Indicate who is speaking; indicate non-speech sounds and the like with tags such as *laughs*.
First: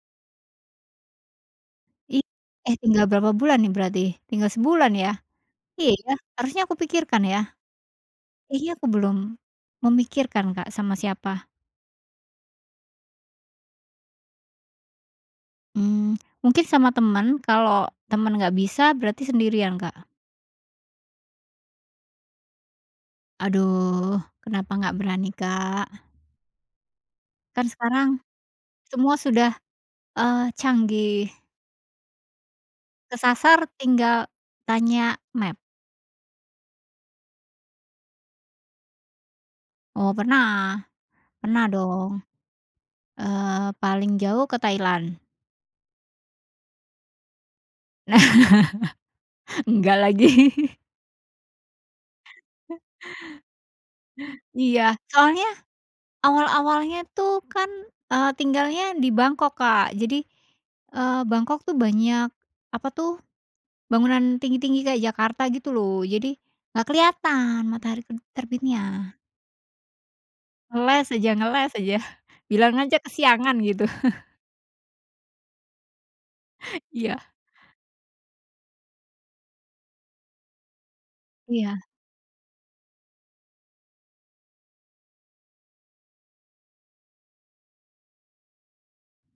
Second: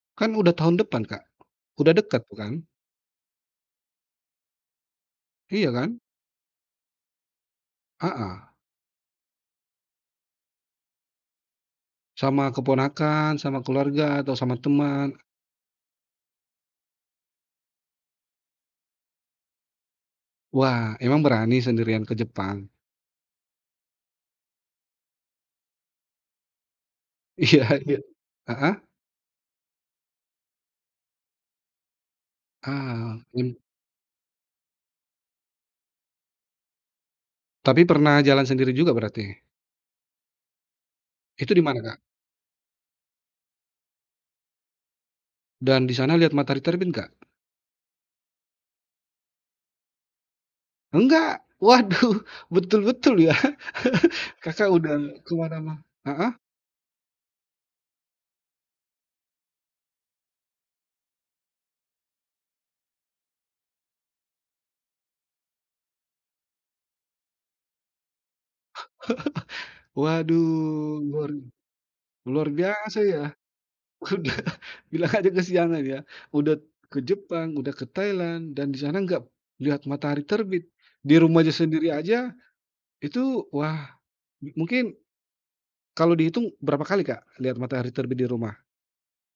Speaker 1: Kan udah tahun depan, Kak, udah dekat
Speaker 2: Ih.
Speaker 1: bukan?
Speaker 2: Eh tinggal berapa bulan nih berarti? Tinggal sebulan ya?
Speaker 1: Iya
Speaker 2: Iya
Speaker 1: kan?
Speaker 2: ya harusnya aku pikirkan ya?
Speaker 1: Heeh.
Speaker 2: Iya aku belum, memikirkan Kak sama siapa.
Speaker 1: Sama keponakan, sama keluarga, atau sama teman?
Speaker 2: Hmm, mungkin sama temen, kalau temen enggak bisa berarti sendirian, Kak.
Speaker 1: Wah, emang berani sendirian ke Jepang?
Speaker 2: Aduh, kenapa enggak berani, Kak?
Speaker 1: Iya
Speaker 2: Kan
Speaker 1: iya,
Speaker 2: sekarang
Speaker 1: heeh?
Speaker 2: semua sudah, eee, canggih.
Speaker 1: Ah, nyem
Speaker 2: Kesasar tinggal tanya maps.
Speaker 1: Tapi pernah jalan sendiri juga berarti?
Speaker 2: Oh pernah,
Speaker 1: Itu di
Speaker 2: pernah
Speaker 1: mana, Kak?
Speaker 2: dong. Eee, paling jauh ke Thailand.
Speaker 1: Dan di sana lihat matahari terbit enggak?
Speaker 2: *laughs* Enggak lagi. *chuckles*
Speaker 1: Nggak? Waduh, *chuckles* betul-betul ya, *chuckles* Kakak udah
Speaker 2: Iya,
Speaker 1: ke
Speaker 2: soalnya
Speaker 1: mana-ma heeh.
Speaker 2: awal-awalnya tuh kan, eee, tinggalnya di Bangkok, Kak, jadi, eee, Bangkok tuh banyak apa tuh, bangunan tinggi-tinggi kayak Jakarta gitu loh, jadi nggak kelihatan matahari ter terbitnya.
Speaker 1: *chuckles* Waduh
Speaker 2: Ngeles
Speaker 1: luar
Speaker 2: aja ngeles aja,
Speaker 1: luar
Speaker 2: bilang aja
Speaker 1: biasa ya.
Speaker 2: kesiangan gitu. *chuckles*
Speaker 1: *chuckles* Bilang aja kesiangan ya. Udah ke
Speaker 2: Iya.
Speaker 1: Jepang, udah ke Thailand, dan di sana nggak lihat matahari terbit, di rumahnya
Speaker 2: Iya.
Speaker 1: sendiri aja itu wah, mungkin kalau dihitung berapa kali, Kak, lihat matahari terbit di rumah?